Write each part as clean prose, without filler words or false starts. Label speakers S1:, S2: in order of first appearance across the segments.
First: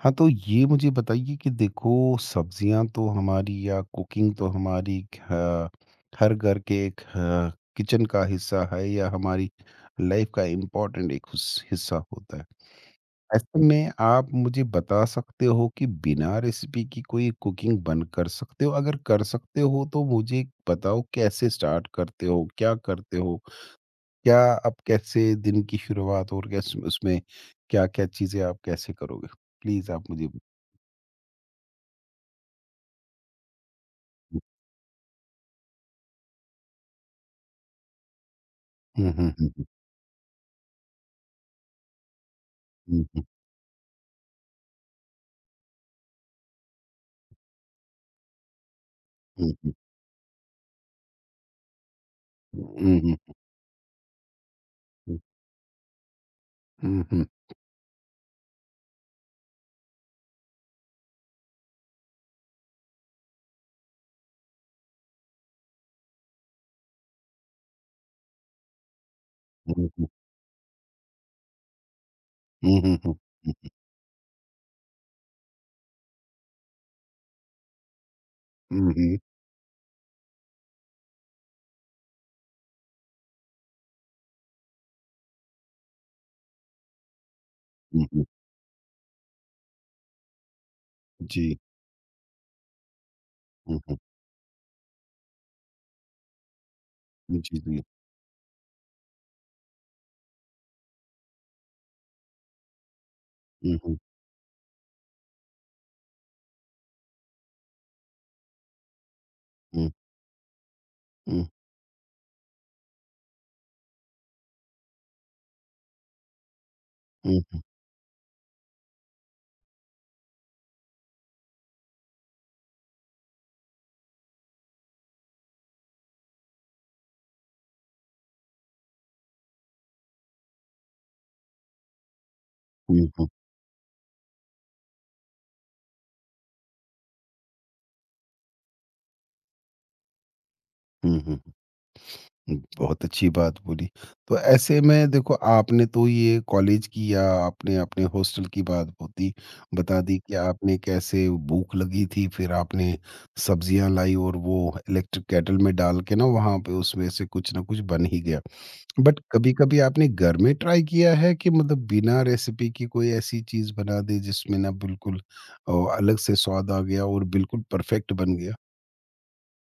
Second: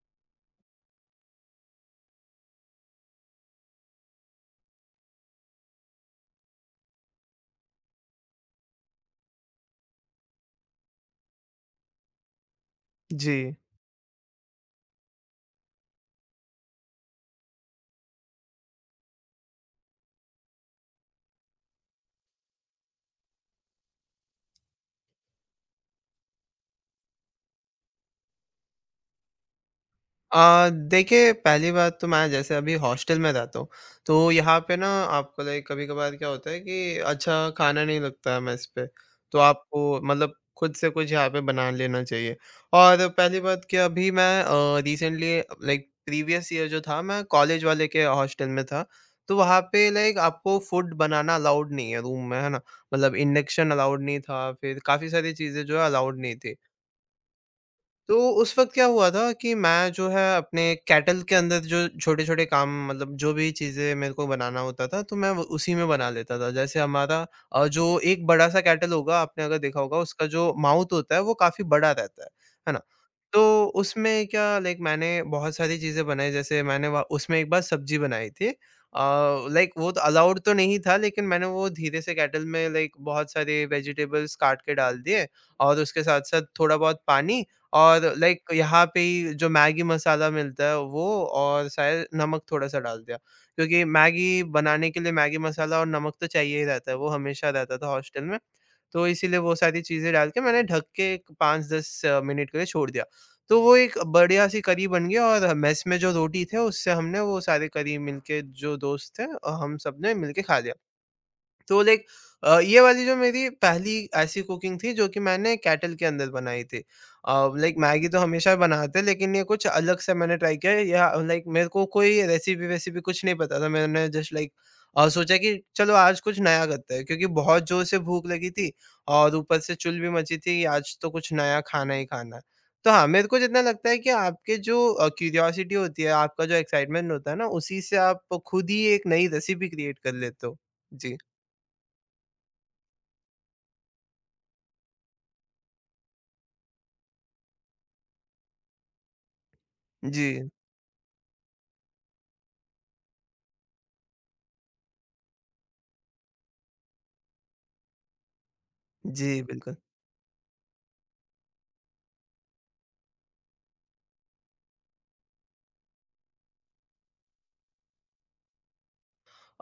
S1: हाँ, तो ये मुझे बताइए कि देखो सब्जियां तो हमारी या कुकिंग तो हमारी हर घर के एक किचन का हिस्सा है या हमारी लाइफ का इम्पोर्टेंट एक हिस्सा होता है।
S2: जी।
S1: ऐसे में आप मुझे बता सकते हो कि बिना रेसिपी की कोई कुकिंग बन कर सकते हो? अगर कर सकते हो तो मुझे बताओ, कैसे स्टार्ट करते हो, क्या करते हो, क्या आप, कैसे दिन की शुरुआत, और कैसे उसमें क्या क्या चीज़ें आप कैसे करोगे? प्लीज़ आप मुझे।
S2: देखिए, पहली बात तो मैं जैसे अभी हॉस्टल में रहता हूँ, तो यहाँ पे ना आपको लाइक कभी-कभार क्या होता है कि अच्छा खाना नहीं लगता है मेस पे,
S1: Mhm,
S2: तो
S1: mhm,
S2: आपको मतलब खुद से कुछ यहाँ पे बना लेना चाहिए। और
S1: mhm,
S2: पहली बात कि अभी मैं रिसेंटली लाइक प्रीवियस ईयर जो था, मैं कॉलेज वाले के हॉस्टल में था, तो वहाँ
S1: mhm,
S2: पे लाइक आपको फूड बनाना अलाउड नहीं है रूम में, है ना? मतलब
S1: mhm,
S2: इंडक्शन अलाउड नहीं था, फिर काफ़ी
S1: हुँ,
S2: सारी चीज़ें जो है अलाउड नहीं थी।
S1: mhm,
S2: तो उस वक़्त क्या हुआ था कि मैं जो है अपने केटल के अंदर जो छोटे-छोटे काम, मतलब जो भी चीज़ें मेरे को बनाना होता था, तो मैं वो उसी में बना लेता था। जैसे हमारा जो एक बड़ा-सा केटल होगा, आपने अगर देखा होगा,
S1: mhm,
S2: उसका जो माउथ होता है वो काफ़ी बड़ा रहता है ना?
S1: mhm, हुँ,
S2: तो उसमें क्या लाइक मैंने बहुत सारी चीज़ें बनाई, जैसे मैंने वहाँ उसमें एक बार सब्ज़ी बनाई थी।
S1: mhm,
S2: लाइक वो तो अलाउड तो नहीं था, लेकिन मैंने वो धीरे से केटल में लाइक बहुत सारे वेजिटेबल्स काट के डाल दिए, और उसके साथ-साथ थोड़ा बहुत पानी, और
S1: mhm,
S2: लाइक यहाँ पे ही जो मैगी मसाला मिलता है वो,
S1: जी,
S2: और शायद नमक थोड़ा-सा डाल दिया। क्योंकि
S1: mhm,
S2: मैगी बनाने के लिए मैगी मसाला और नमक तो चाहिए ही रहता है, वो
S1: जी,
S2: हमेशा रहता
S1: जी,
S2: था हॉस्टल में। तो इसीलिए वो सारी चीज़ें डाल के मैंने ढक के एक 5-10 मिनट के लिए छोड़ दिया। तो वो
S1: mhm, हुँ,
S2: एक बढ़िया-सी करी बन गई, और मेस में जो रोटी थे उससे हमने वो सारे करी मिलके, जो दोस्त थे हम
S1: हुँ,
S2: सबने मिलके खा लिया।
S1: हुँ,
S2: तो लाइक ये वाली जो मेरी पहली ऐसी कुकिंग थी जो कि मैंने केटल के अंदर बनाई थी।
S1: हुँ,
S2: लाइक मैगी तो हमेशा बनाते हैं, लेकिन ये कुछ अलग से मैंने ट्राई किया, या लाइक मेरे को कोई रेसिपी-वेसिपी कुछ नहीं पता था। मैंने जस्ट लाइक सोचा कि चलो आज कुछ नया करते हैं, क्योंकि बहुत ज़ोर से भूख लगी थी और ऊपर से चुल भी मची थी, कि आज तो कुछ नया खाना ही खाना है। तो
S1: हुँ,
S2: हाँ, मेरे को जितना लगता है कि आपके जो क्यूरियोसिटी होती है, आपका जो एक्साइटमेंट होता है ना, उसी से आप खुद ही एक नई रेसिपी क्रिएट कर लेते हो।
S1: हुँ,
S2: जी।
S1: हुँ, हुँ। बहुत अच्छी बात बोली। तो ऐसे में देखो आपने तो ये कॉलेज की या आपने अपने हॉस्टल की बात होती बता दी कि
S2: जी,
S1: आपने कैसे भूख लगी थी, फिर आपने सब्जियाँ लाई और वो इलेक्ट्रिक केटल में डाल के ना वहाँ पे उसमें से कुछ ना कुछ बन ही गया। बट
S2: जी, बिल्कुल।
S1: कभी-कभी आपने घर में ट्राई किया है कि मतलब बिना रेसिपी की कोई ऐसी चीज़ बना दी जिसमें ना बिल्कुल अ, अलग से स्वाद आ गया और बिल्कुल परफेक्ट बन गया?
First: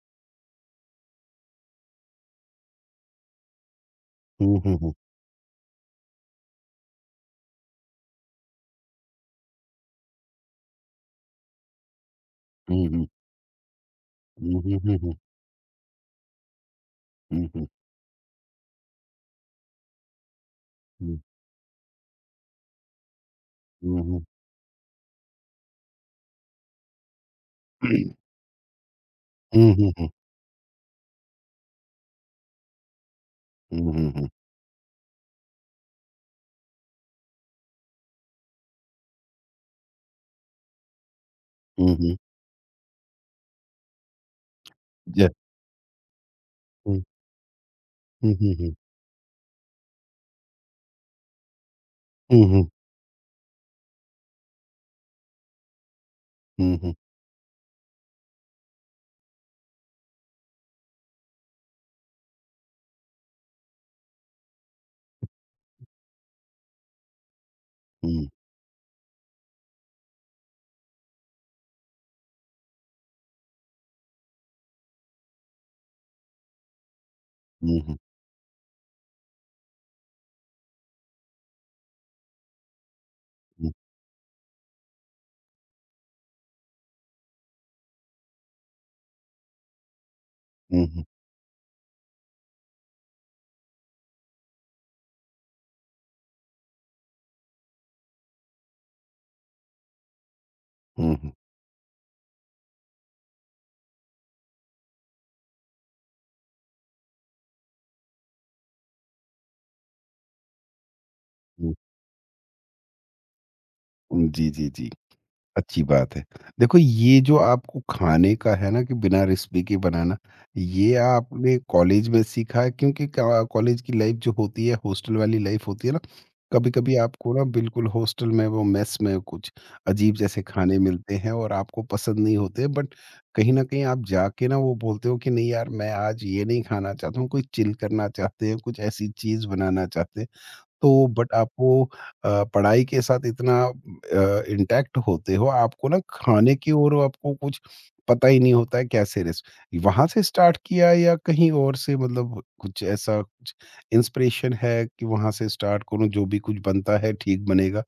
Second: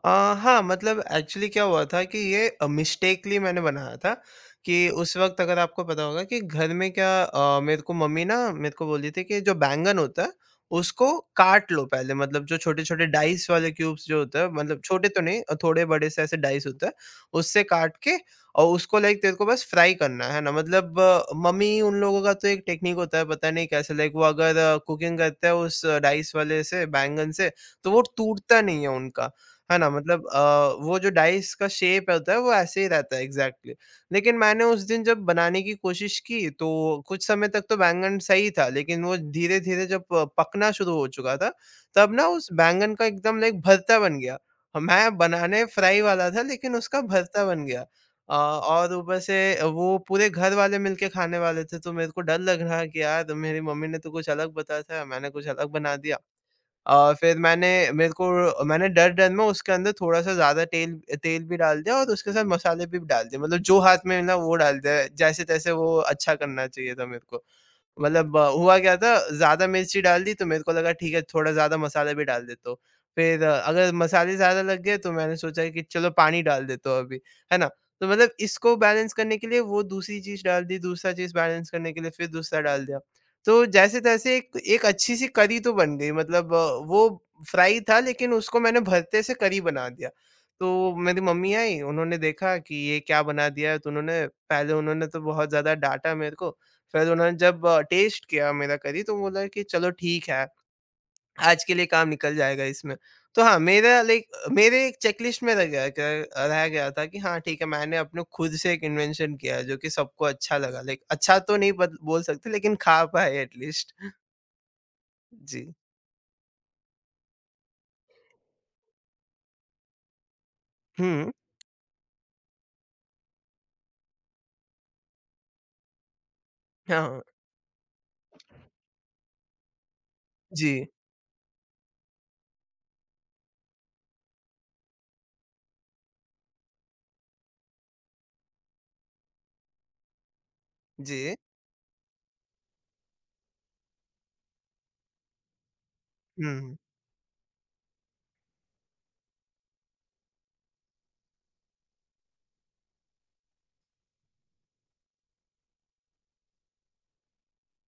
S2: अ, हाँ, मतलब एक्चुअली क्या हुआ था कि ये मिस्टेकली मैंने बनाया था
S1: हुँ, हुँ,
S2: कि
S1: हुँ।
S2: उस वक़्त, अगर आपको पता होगा कि घर में क्या, मेरे को मम्मी ना मेरे को बोली थी कि जो बैंगन होता है, उसको काट लो पहले, मतलब जो
S1: हुँ,
S2: छोटे-छोटे
S1: हुँ।
S2: डाइस वाले क्यूब्स जो होता है,
S1: हुँ, हुँ,
S2: मतलब
S1: हुँ,
S2: छोटे
S1: हुँ।
S2: तो नहीं, थोड़े बड़े से ऐसे डाइस होता है,
S1: हुँ,
S2: उससे
S1: हुँ,
S2: काट के, और उसको लाइक तेरे को बस फ्राई करना है ना? मतलब मम्मी उन लोगों का तो एक टेक्नीक होता है, पता नहीं
S1: हुँ,
S2: कैसे
S1: हुँ,
S2: लाइक वो
S1: हुँ।
S2: अगर कुकिंग करते हैं उस डाइस वाले से बैंगन से, तो वो टूटता नहीं है उनका।
S1: हुँ,
S2: है ना?
S1: हुँ, हुँ।
S2: मतलब वो जो डाइस का शेप होता है वो ऐसे ही रहता है एग्ज़ैक्टली।
S1: हुँ, हुँ, हुँ।
S2: लेकिन मैंने उस दिन जब बनाने की कोशिश की, तो कुछ समय तक तो बैंगन सही था, लेकिन वो धीरे-धीरे जब पकना शुरू हो चुका था,
S1: हुँ,
S2: तब
S1: हुँ।
S2: ना उस बैंगन का एकदम लाइक भरता बन गया। मैं
S1: ज
S2: बनाने फ्राई वाला था, लेकिन उसका
S1: हुँ,
S2: भरता बन गया।
S1: हुँ, हुँ, हुँ।
S2: और ऊपर से वो पूरे घर वाले मिलके खाने वाले थे, तो मेरे को डर
S1: हुँ,
S2: लग
S1: हुँ।
S2: रहा कि यार, मेरी मम्मी ने तो कुछ अलग बताया था, मैंने कुछ अलग बना दिया।
S1: हुँ, हुँ।
S2: फिर मैंने मेरे को मैंने डर-डर में उसके अंदर थोड़ा-सा ज़्यादा तेल तेल भी डाल दिया, और उसके साथ मसाले भी डाल दिए। मतलब जो हाथ में मिला वो डाल दिया, जैसे-तैसे वो अच्छा करना चाहिए था मेरे को।
S1: हुँ,
S2: मतलब हुआ क्या था, ज़्यादा मिर्ची डाल दी तो मेरे को लगा ठीक है, थोड़ा ज़्यादा मसाला भी डाल देता हूँ। फिर अगर मसाले ज़्यादा लग गए तो मैंने सोचा कि चलो पानी डाल देता हूँ अभी, है ना?
S1: हुँ, हुँ।
S2: तो मतलब इसको बैलेंस करने के लिए वो दूसरी चीज़ डाल दी, दूसरा चीज़ बैलेंस करने के लिए फिर दूसरा डाल दिया। तो जैसे-तैसे एक एक अच्छी सी करी तो बन गई, मतलब वो फ्राई था, लेकिन उसको मैंने भरते से करी बना दिया। तो
S1: हुँ, हुँ,
S2: मेरी मम्मी आई, उन्होंने देखा कि ये क्या बना दिया है, तो उन्होंने पहले उन्होंने तो बहुत ज़्यादा डाँटा मेरे को। फिर तो उन्होंने जब टेस्ट किया मेरा करी, तो बोला कि चलो ठीक है,
S1: हुँ, हुँ,
S2: आज के लिए काम निकल जाएगा इसमें। तो हाँ, मेरा लाइक मेरे एक चेकलिस्ट में रह गया था कि हाँ ठीक है, मैंने अपने खुद से एक इन्वेंशन किया है जो कि सबको अच्छा लगा। लाइक अच्छा तो
S1: हुँ।
S2: नहीं बत बोल सकते, लेकिन खा पाए एट लीस्ट।
S1: हुँ, जी, जी, जी।
S2: जी।
S1: अच्छी बात है। देखो ये जो आपको खाने का है ना कि बिना रेसिपी के बनाना, ये
S2: हुँ,
S1: आपने कॉलेज में सीखा है क्योंकि क्या कॉलेज की लाइफ़ जो होती है, हॉस्टल वाली लाइफ़ होती है ना, कभी-कभी
S2: हाँ, हाँ।
S1: आपको ना बिल्कुल हॉस्टल में वो मेस में कुछ अजीब जैसे खाने
S2: जी,
S1: मिलते हैं और आपको पसंद नहीं होते, बट कहीं न कहीं आप जाके ना वो बोलते हो कि नहीं यार मैं आज ये नहीं खाना चाहता हूँ, कुछ चिल करना चाहते हैं, कुछ ऐसी चीज़ बनाना चाहते हैं। तो बट
S2: जी।
S1: आप वो पढ़ाई के साथ इतना इंटैक्ट होते हो, आपको ना खाने की
S2: हुँ,
S1: ओर आपको कुछ पता ही नहीं होता है कैसे रेस वहाँ से स्टार्ट किया या कहीं और से, मतलब कुछ ऐसा कुछ इंस्पिरेशन है कि वहाँ से स्टार्ट करूँ, जो भी कुछ बनता है ठीक बनेगा?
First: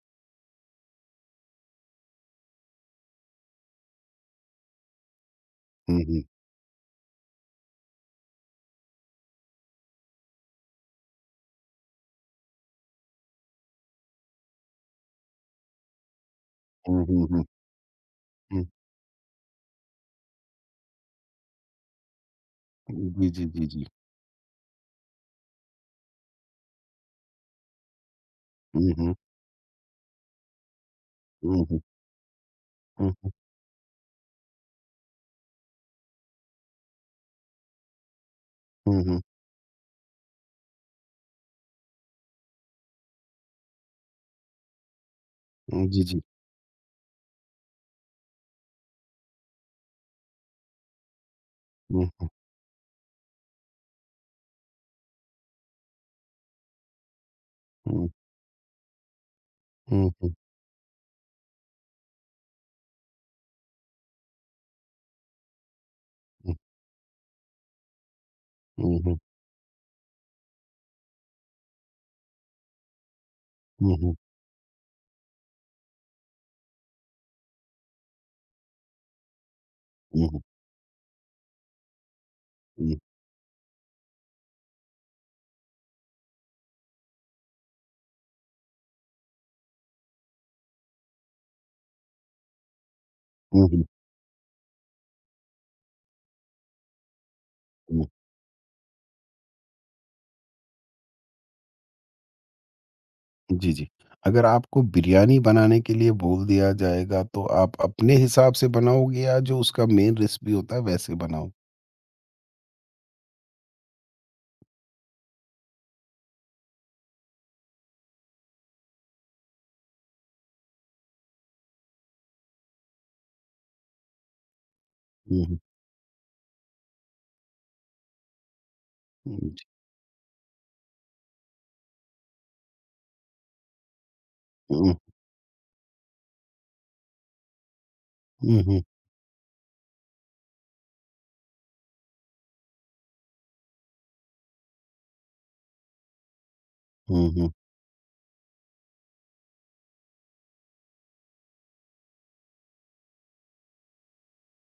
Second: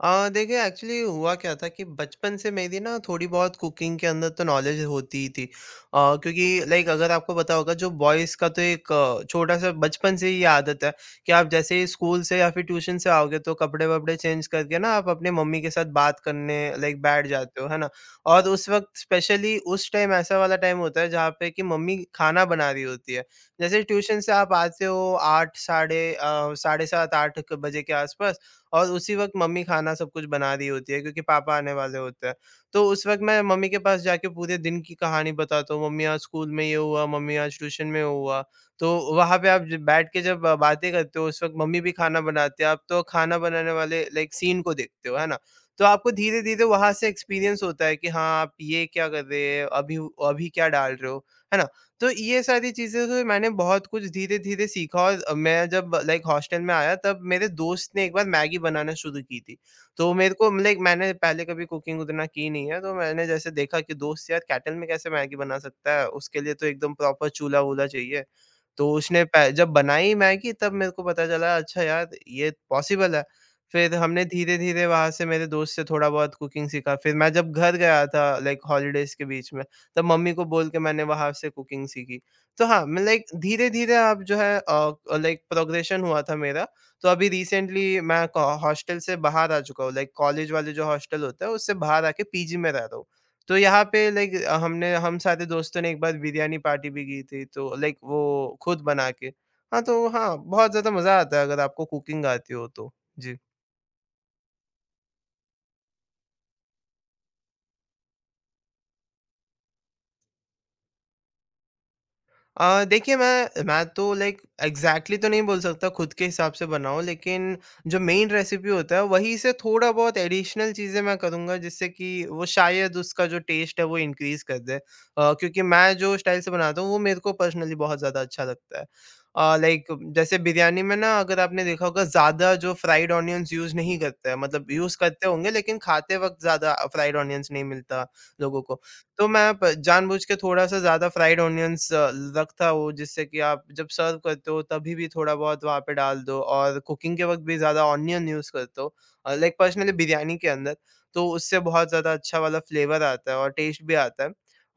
S2: देखिए एक्चुअली हुआ क्या था कि बचपन से मेरी ना थोड़ी बहुत कुकिंग के अंदर तो नॉलेज होती ही थी।
S1: हुँ, हुँ।
S2: क्योंकि लाइक अगर आपको पता होगा, जो बॉयज़ का तो एक छोटा-सा बचपन से ही ये आदत है कि आप जैसे ही स्कूल से या फिर ट्यूशन से आओगे, तो कपड़े-वपड़े चेंज करके ना आप अपने मम्मी के साथ बात करने लाइक
S1: हुँ, हुँ,
S2: बैठ
S1: हुँ,
S2: जाते हो, है ना? और
S1: हुँ।
S2: उस वक़्त स्पेशली उस टाइम ऐसा वाला टाइम होता है जहाँ पे कि मम्मी खाना बना रही होती है।
S1: जी, जी, जी,
S2: जैसे
S1: जी।
S2: ट्यूशन से आप आते हो 8 साढ़े साढ़े 7 8 क बजे के आसपास, और
S1: हुँ, हुँ,
S2: उसी वक़्त मम्मी खाना सब कुछ बना रही होती है, क्योंकि पापा
S1: हुँ,
S2: आने
S1: हुँ,
S2: वाले होते हैं। तो उस
S1: हुँ,
S2: वक़्त मैं मम्मी के पास जाके पूरे दिन की कहानी बताता हूँ, मम्मी आज स्कूल में ये हुआ, मम्मी आज ट्यूशन में हुआ। तो
S1: हुँ, हुँ,
S2: वहाँ पे आप ज बैठ के जब बातें करते हो, उस वक़्त मम्मी भी खाना बनाती है, आप तो खाना बनाने वाले लाइक सीन को देखते हो, है ना? तो
S1: हुँ, जी,
S2: आपको
S1: जी।
S2: धीरे-धीरे वहाँ से एक्सपीरियंस होता है कि हाँ, आप ये क्या कर रहे हैं, अभी अभी क्या डाल रहे हो, है ना? तो
S1: हुँ,
S2: ये सारी चीज़ें से मैंने बहुत कुछ धीरे-धीरे सीखा, और मैं जब लाइक हॉस्टल में आया, तब मेरे दोस्त ने
S1: हुँ,
S2: एक बार मैगी बनाना शुरू की थी।
S1: हुँ,
S2: तो
S1: हुँ,
S2: मेरे को लाइक मैंने पहले कभी कुकिंग उतना की नहीं है, तो मैंने जैसे देखा कि दोस्त यार केटल में कैसे मैगी बना सकता है, उसके
S1: हुँ,
S2: लिए तो एकदम प्रॉपर चूल्हा-वूल्हा चाहिए। तो
S1: हुँ, हुँ,
S2: उसने पह जब बनाई मैगी, तब मेरे को पता चला, अच्छा यार ये पॉसिबल है। फिर
S1: हुँ, हुँ,
S2: हमने धीरे-धीरे वहाँ से मेरे दोस्त से थोड़ा बहुत कुकिंग सीखा। फिर मैं जब घर गया था लाइक हॉलिडेज़ के बीच में, तब
S1: हुँ,
S2: मम्मी
S1: हुँ,
S2: को बोल के मैंने वहाँ से कुकिंग सीखी। तो हाँ, मैं लाइक धीरे-धीरे अब जो है लाइक प्रोग्रेशन हुआ था मेरा। तो अभी रिसेंटली मैं क हॉस्टल से बाहर आ चुका हूँ, लाइक कॉलेज वाले जो हॉस्टल होता है उससे बाहर आके पीजी में रह रहा हूँ। तो
S1: हुँ, हुँ,
S2: यहाँ पे लाइक हमने हम सारे दोस्तों ने एक बार बिरयानी पार्टी भी की थी, तो लाइक
S1: हुँ।
S2: वो खुद बना के। हाँ, तो हाँ, बहुत ज़्यादा मज़ा आता है अगर आपको कुकिंग आती हो तो। जी।
S1: जी, जी। अगर आपको बिरयानी बनाने के लिए बोल दिया जाएगा, तो आप अपने हिसाब से बनाओगे या जो उसका मेन रेसिपी होता है वैसे बनाओ?
S2: देखिए मैं तो लाइक एग्जैक्टली तो नहीं बोल सकता खुद के हिसाब से बनाऊँ, लेकिन जो मेन रेसिपी होता है वहीं से थोड़ा बहुत एडिशनल चीज़ें मैं करूँगा, जिससे कि वो शायद उसका जो टेस्ट है वो इंक्रीज़ कर दे,
S1: हुँ, हुँ।
S2: क्योंकि मैं जो स्टाइल से बनाता हूँ वो मेरे को पर्सनली बहुत ज़्यादा अच्छा लगता है।
S1: हुँ,
S2: लाइक जैसे बिरयानी में ना, अगर आपने देखा होगा, ज़्यादा जो फ्राइड ऑनियंस यूज़ नहीं करते हैं, मतलब
S1: हुँ,
S2: यूज़ करते होंगे, लेकिन खाते वक्त ज़्यादा फ्राइड ऑनियंस नहीं मिलता
S1: हुँ,
S2: लोगों को।
S1: हुँ,
S2: तो मैं प जानबूझ के थोड़ा-सा ज़्यादा फ्राइड ऑनियंस रखता हूँ, जिससे कि आप जब सर्व करते हो तभी भी थोड़ा बहुत वहाँ पे डाल दो, और कुकिंग के
S1: हुँ,
S2: वक़्त
S1: हुँ,
S2: भी ज़्यादा ऑनियन यूज़ करते हो लाइक पर्सनली बिरयानी के अंदर, तो उससे बहुत ज़्यादा अच्छा वाला फ्लेवर आता है और टेस्ट भी आता है।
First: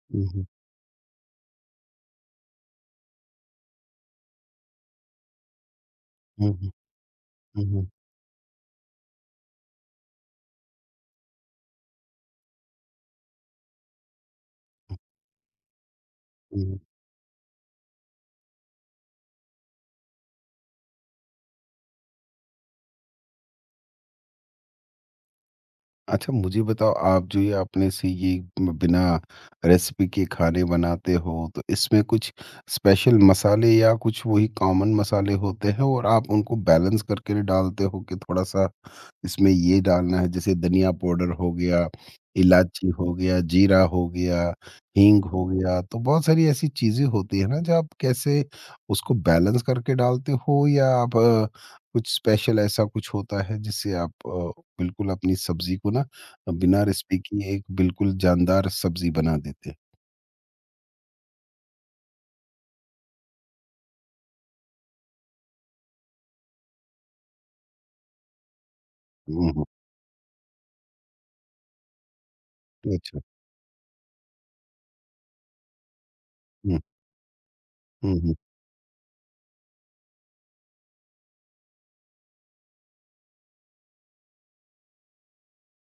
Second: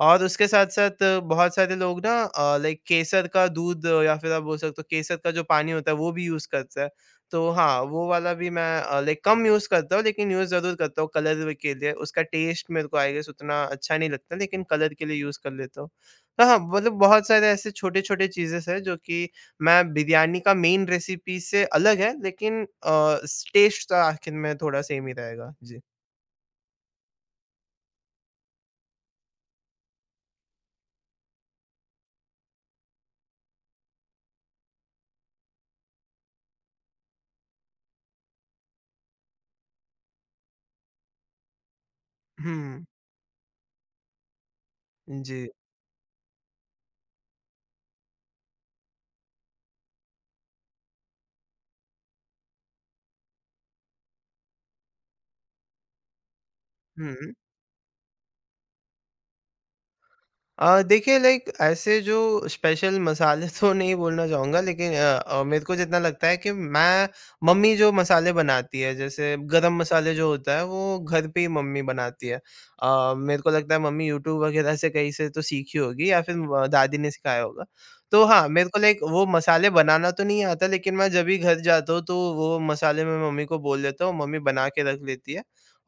S2: और
S1: हुँ, हुँ,
S2: उसके साथ-साथ बहुत सारे लोग ना लाइक केसर का दूध, या फिर आप बोल सकते हो केसर का जो पानी होता है वो भी यूज़
S1: हुँ,
S2: करते हैं। तो हाँ,
S1: हुँ,
S2: वो वाला भी मैं लाइक कम यूज़ करता हूँ, लेकिन यूज़ ज़रूर करता हूँ कलर व के लिए। उसका टेस्ट मेरे को आई गेस उतना अच्छा नहीं लगता, लेकिन कलर के लिए यूज़ कर लेता हूँ। तो हाँ,
S1: हुँ, हुँ।
S2: मतलब बहुत सारे ऐसे छोटे-छोटे चीज़ेज़ हैं जो कि मैं बिरयानी का मेन रेसिपी से अलग है, लेकिन स टेस्ट तो आखिर में थोड़ा सेम ही रहेगा। जी।
S1: अच्छा मुझे बताओ, आप जो ये आपने से ये म बिना रेसिपी के खाने बनाते हो, तो इसमें कुछ स्पेशल मसाले या कुछ वही कॉमन मसाले होते हैं और आप उनको बैलेंस करके डालते हो कि थोड़ा-सा इसमें ये डालना है, जैसे धनिया पाउडर हो गया,
S2: हुँ,
S1: इलायची हो गया, जीरा हो गया, हींग हो
S2: जी।
S1: गया, तो बहुत सारी ऐसी चीज़ें होती है ना, जो आप कैसे उसको बैलेंस करके डालते हो, या आप कुछ स्पेशल ऐसा कुछ होता है जिससे आप बिल्कुल अपनी सब्ज़ी को ना बिना रेसिपी
S2: हुँ।
S1: की एक बिल्कुल जानदार सब्ज़ी बना देते हैं?
S2: देखिए लाइक ऐसे जो स्पेशल मसाले तो नहीं बोलना चाहूँगा, लेकिन मेरे को जितना लगता है कि मैं मम्मी जो मसाले बनाती है, जैसे
S1: हुँ, हुँ।
S2: गरम मसाले जो होता है वो घर पे ही मम्मी बनाती है।
S1: अच्छा।
S2: मेरे को लगता है मम्मी यूट्यूब वगैरह से कहीं से तो सीखी होगी या फिर
S1: हुँ,
S2: दादी ने सिखाया होगा।
S1: हुँ,
S2: तो
S1: हुँ,
S2: हाँ, मेरे को लाइक वो मसाले बनाना तो नहीं आता लेकिन मैं जब भी घर जाता हूँ तो वो मसाले मैं मम्मी को बोल देता हूँ, मम्मी बना के रख लेती है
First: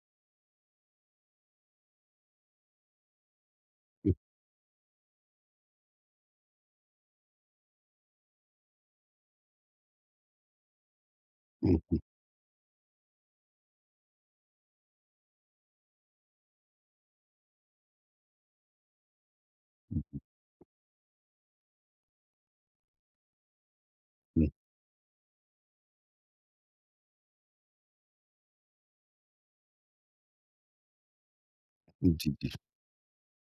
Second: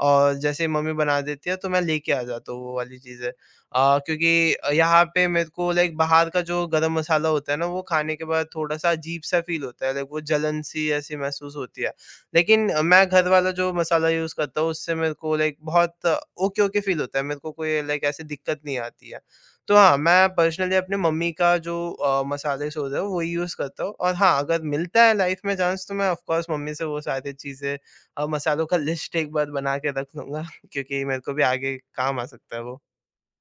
S2: और जैसे ही मम्मी बना देती है तो मैं लेके आ जाता हूँ वो वाली चीज़ें।
S1: हुँ,
S2: क्योंकि यहाँ पे मेरे को लाइक बाहर का जो गरम मसाला होता है ना वो खाने के बाद थोड़ा-सा अजीब-सा फ़ील होता है, लाइक वो जलन सी ऐसी महसूस
S1: हुँ,
S2: होती है।
S1: हुँ,
S2: लेकिन मैं घर वाला जो मसाला यूज़ करता हूँ उससे मेरे को लाइक बहुत ओके-ओके फ़ील होता है, मेरे को कोई लाइक ऐसी दिक्कत नहीं आती है। तो हाँ, मैं पर्सनली अपनी मम्मी का जो मसाले सोर्स है वही यूज़ करता हूँ और हाँ,
S1: हुँ,
S2: अगर मिलता है लाइफ़ में चांस तो मैं ऑफ कोर्स मम्मी से वो सारी चीज़ें मसालों का लिस्ट एक बार बना के रख लूँगा क्योंकि मेरे को भी आगे
S1: हुँ,
S2: काम आ
S1: जी, जी।
S2: सकता है वो।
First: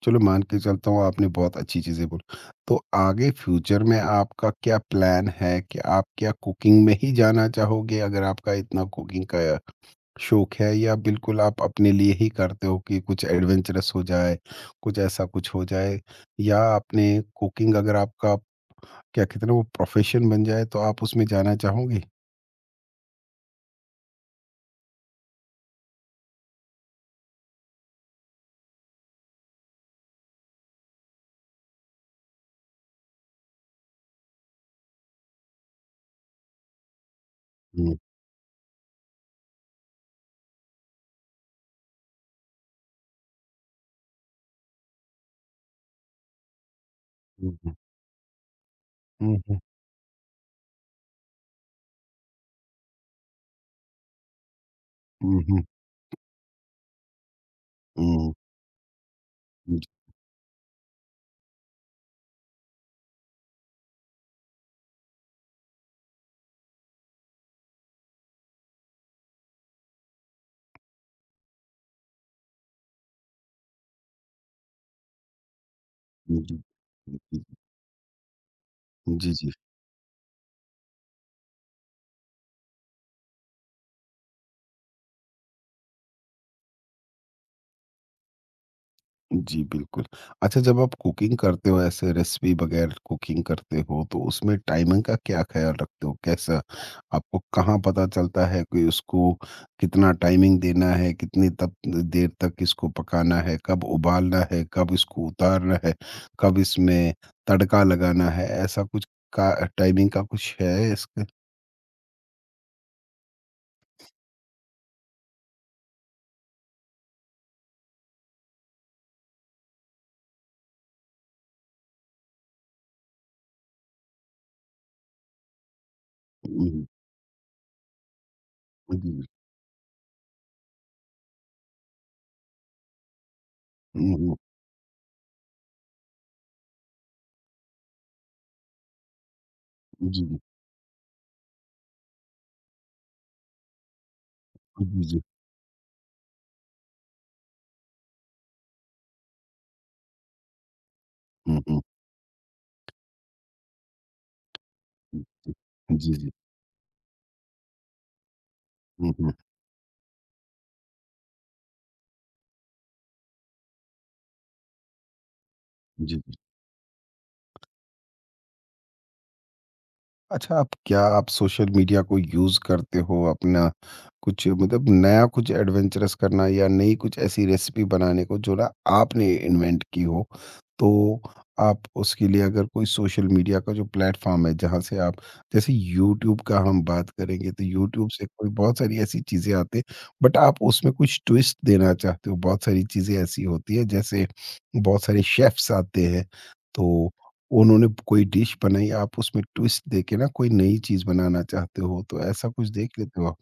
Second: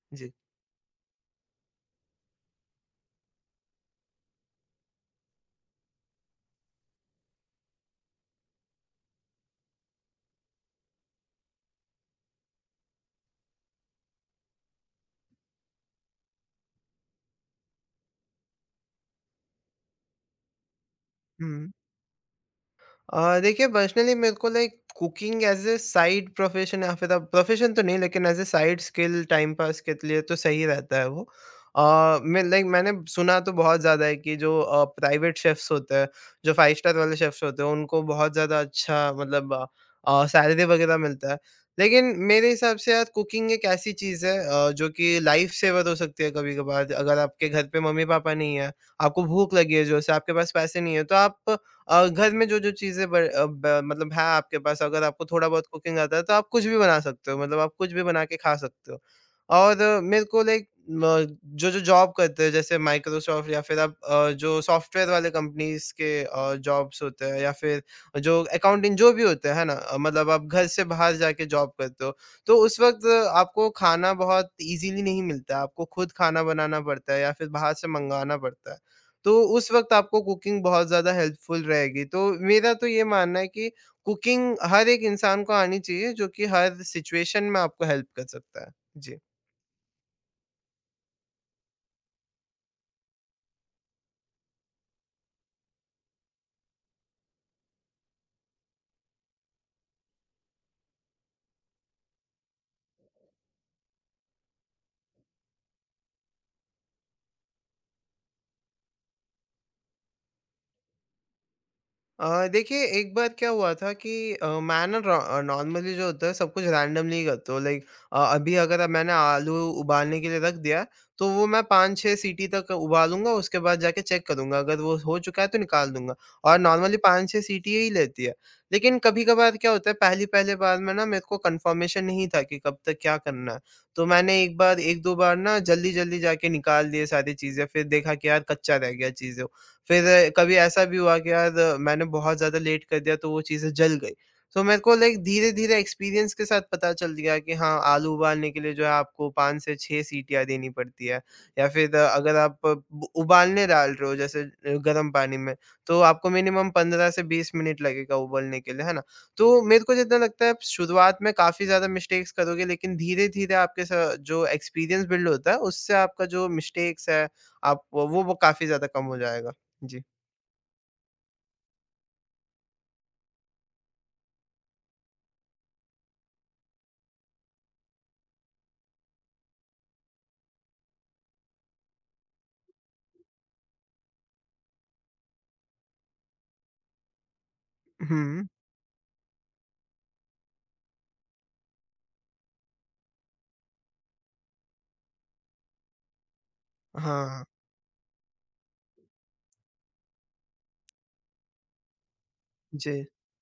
S1: चलो
S2: जी।
S1: मान के चलता हूँ, आपने बहुत अच्छी चीज़ें बोली। तो आगे फ्यूचर में आपका क्या प्लान है कि आप क्या कुकिंग में ही जाना चाहोगे, अगर आपका इतना कुकिंग का शौक है, या बिल्कुल आप अपने लिए ही करते हो कि कुछ एडवेंचरस हो जाए, कुछ ऐसा कुछ हो जाए, या आपने कुकिंग अगर आपका क्या कहते हैं ना वो प्रोफ़ेशन बन जाए तो आप उसमें जाना
S2: हुँ।
S1: चाहोगे?
S2: देखिए पर्सनली मेरे को like cooking as a side profession या फिर अब प्रोफ़ेशन तो नहीं लेकिन as a side skill time pass के लिए तो सही रहता है वो। मैं लाइक मैंने सुना तो बहुत ज़्यादा है कि जो प्राइवेट शेफ़्स होते हैं, जो 5 स्टार वाले शेफ़्स होते हैं
S1: हुँ,
S2: उनको बहुत ज़्यादा अच्छा मतलब सैलरी वग़ैरह मिलता है। लेकिन मेरे हिसाब से यार कुकिंग एक ऐसी चीज़ है जो कि लाइफ़ सेवर हो सकती है कभी-कभार अगर आपके
S1: हुँ,
S2: घर
S1: हुँ,
S2: पे मम्मी-पापा नहीं है, आपको
S1: हुँ,
S2: भूख
S1: हुँ,
S2: लगी है ज़ोर से, आपके पास पैसे नहीं है तो आप घर में जो-जो चीज़ें ब अ, ब मतलब है आपके पास अगर आपको
S1: हुँ,
S2: थोड़ा
S1: हुँ,
S2: बहुत कुकिंग आता है तो आप कुछ भी बना सकते हो, मतलब आप कुछ भी बना
S1: हुँ,
S2: के खा सकते हो।
S1: हुँ,
S2: और
S1: जी,
S2: मेरे को लाइक म जो-जो जॉब करते हैं जैसे माइक्रोसॉफ्ट या फिर आप जो सॉफ्टवेयर वाले कंपनीज़ के जॉब्स होते हैं या फिर जो अकाउंटिंग जो भी होते हैं, है ना? मतलब आप घर से बाहर जाके जॉब करते हो, तो उस वक़्त आपको खाना बहुत ईज़िली नहीं मिलता है, आपको खुद
S1: जी,
S2: खाना
S1: जी,
S2: बनाना पड़ता है या
S1: जी, जी।
S2: फिर बाहर से मँगाना पड़ता है।
S1: जी,
S2: तो
S1: जी।
S2: उस वक़्त आपको कुकिंग बहुत ज़्यादा हेल्पफुल रहेगी। तो मेरा तो ये मानना है कि कुकिंग हर एक इंसान को आनी चाहिए जो कि हर सिचुएशन में आपको हेल्प कर सकता है। जी।
S1: जी, बिल्कुल। अच्छा, जब आप कुकिंग करते हो ऐसे रेसिपी बगैर कुकिंग करते हो, तो उसमें टाइमिंग का क्या ख़्याल रखते हो? कैसा, आपको कहाँ पता चलता है कि उसको कितना टाइमिंग देना है, कितनी तब देर तक इसको पकाना है, कब उबालना है, कब इसको उतारना है, कब इसमें तड़का लगाना है? ऐसा कुछ का टाइमिंग का कुछ है इसका?
S2: देखिए एक बार क्या हुआ था कि मैं ना नॉर्मली जो होता है सब कुछ रैंडमली करता हूँ लाइक अभी अगर अब मैंने आलू उबालने के लिए रख दिया तो वो मैं पाँच छः सीटी तक उबालूंगा उसके बाद जाके चेक करूंगा अगर वो हो चुका है तो निकाल दूंगा और
S1: हुँ, हुँ।
S2: नॉर्मली पाँच छः सीटी ही लेती है लेकिन कभी
S1: जी,
S2: कभार क्या होता है पहली पहले बार में ना मेरे को कंफर्मेशन नहीं था कि कब तक क्या करना है तो
S1: हुँ, हुँ।
S2: मैंने एक दो बार ना जल्दी जल्दी जाके निकाल दिए सारी चीज़ें फिर देखा कि यार कच्चा रह गया चीज़ें फिर
S1: जी, जी,
S2: कभी ऐसा भी हुआ कि यार मैंने बहुत ज़्यादा लेट कर दिया तो वो चीज़ें जल गई। तो मेरे को
S1: जी,
S2: लाइक
S1: जी।
S2: धीरे-धीरे एक्सपीरियंस के साथ पता चल गया कि हाँ, आलू उबालने के लिए जो है आपको 5 से 6 सीटियाँ देनी पड़ती है
S1: हुँ,
S2: या
S1: हुँ,
S2: फिर अगर आप अ, ब उबालने डाल रहे हो जैसे गर्म
S1: हुँ।
S2: पानी में, तो
S1: जी, जी।
S2: आपको मिनिमम 15 से 20 मिनट लगेगा उबलने के लिए, है ना?
S1: हुँ, हुँ।
S2: तो मेरे को जितना लगता है आप शुरुआत में काफ़ी ज़्यादा मिस्टेक्स करोगे लेकिन धीरे-धीरे आपके स जो एक्सपीरियंस बिल्ड होता है उससे
S1: जी।
S2: आपका जो मिस्टेक्स है, आप वो काफ़ी ज़्यादा कम हो जाएगा। जी।
S1: अच्छा, आप क्या आप सोशल मीडिया को यूज़ करते हो अपना कुछ, मतलब नया कुछ एडवेंचरस करना या नई कुछ ऐसी रेसिपी बनाने को जो ना आपने इन्वेंट की हो, तो आप उसके लिए अगर कोई सोशल मीडिया का जो प्लेटफ़ॉर्म है जहाँ से आप, जैसे यूट्यूब का हम बात करेंगे तो यूट्यूब से
S2: हुँ।
S1: कोई बहुत सारी ऐसी चीज़ें आती हैं, बट आप उसमें कुछ ट्विस्ट देना चाहते हो, बहुत सारी चीज़ें ऐसी होती हैं जैसे बहुत सारे शेफ़्स आते हैं, तो
S2: हाँ,
S1: उन्होंने कोई डिश बनाई, आप उसमें ट्विस्ट देके ना कोई नई चीज़ बनाना चाहते हो, तो ऐसा कुछ
S2: जी।
S1: देख लेते हो आप?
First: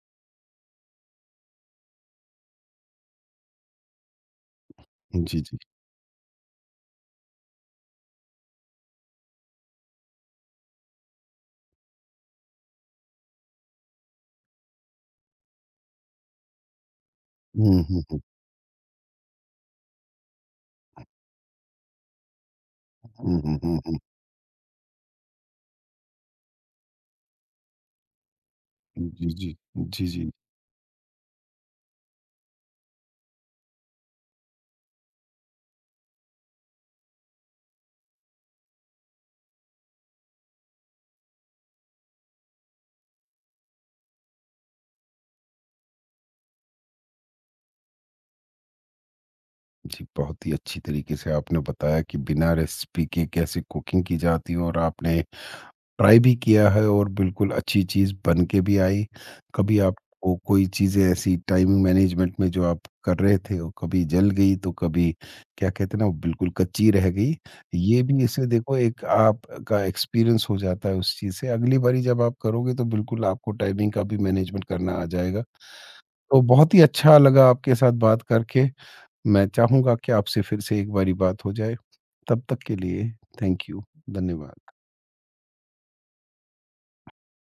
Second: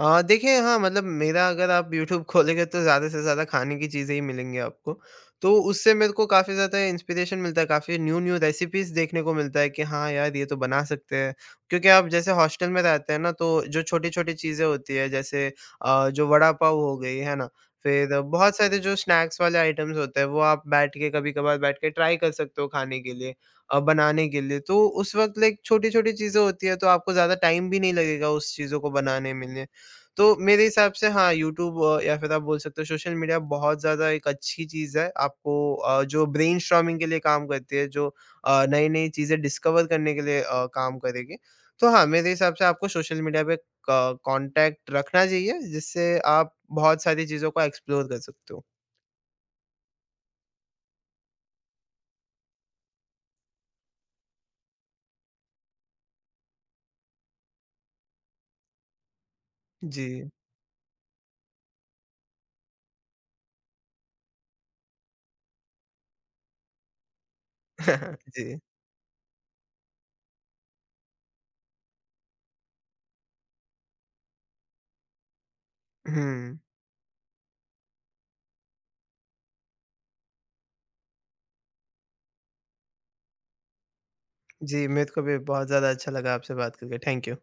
S2: देखिए हाँ, मतलब मेरा अगर आप यूट्यूब खोलेंगे तो ज़्यादा से ज़्यादा खाने की चीज़ें ही मिलेंगी आपको।
S1: जी,
S2: तो
S1: जी।
S2: उससे मेरे को काफ़ी ज़्यादा इंस्पिरेशन मिलता है, काफ़ी न्यू-न्यू रेसिपीज़ देखने को मिलता है कि हाँ यार, ये तो बना सकते हैं। क्योंकि आप जैसे हॉस्टल में रहते हैं ना, तो जो छोटी-छोटी चीज़ें होती हैं जैसे जो वड़ा पाव हो गई, है ना?
S1: हुँ, हुँ,
S2: फिर
S1: हुँ।
S2: बहुत सारे जो स्नैक्स वाले आइटम्स होते हैं, वो आप बैठ के ट्राई कर सकते हो खाने के लिए
S1: हुँ, हुँ, हुँ, हुँ।
S2: बनाने के लिए। तो उस वक़्त लाइक छोटी-छोटी चीज़ें होती हैं, तो आपको ज़्यादा टाइम भी नहीं लगेगा उस चीज़ों को
S1: जी,
S2: बनाने में
S1: जी।
S2: लिए।
S1: जी, जी।
S2: तो मेरे हिसाब से हाँ, यूट्यूब या फिर आप बोल सकते हो सोशल मीडिया बहुत ज़्यादा एक अच्छी चीज़ है। आपको जो ब्रेनस्टॉर्मिंग के लिए काम करती है, जो नई-नई चीज़ें डिस्कवर करने के लिए काम करेगी। तो हाँ, मेरे हिसाब से आपको सोशल मीडिया पे क कॉन्टैक्ट रखना चाहिए, जिससे आप बहुत सारी चीज़ों को एक्सप्लोर कर सकते हो।
S1: जी, बहुत ही अच्छी तरीके से आपने बताया कि बिना रेसिपी के कैसे कुकिंग की जाती है और आपने ट्राई भी किया है और बिल्कुल अच्छी चीज़ बन के भी आई। कभी
S2: जी।
S1: आपको कोई चीज़ें ऐसी टाइमिंग मैनेजमेंट में जो आप कर रहे थे, वो कभी जल गई तो कभी क्या कहते हैं ना, वो बिल्कुल कच्ची रह गई। ये भी इससे
S2: जी।
S1: देखो एक आपका एक्सपीरियंस हो जाता है उस चीज़ से। अगली बारी जब आप करोगे तो बिल्कुल आपको टाइमिंग का भी मैनेजमेंट करना आ जाएगा। तो
S2: हुँ।
S1: बहुत ही अच्छा लगा आपके साथ बात करके। मैं चाहूँगा कि आपसे फिर से एक बारी बात हो जाए। तब तक के लिए थैंक यू। धन्यवाद।
S2: जी, मेरे को भी बहुत ज़्यादा अच्छा लगा आपसे बात करके। Thank you.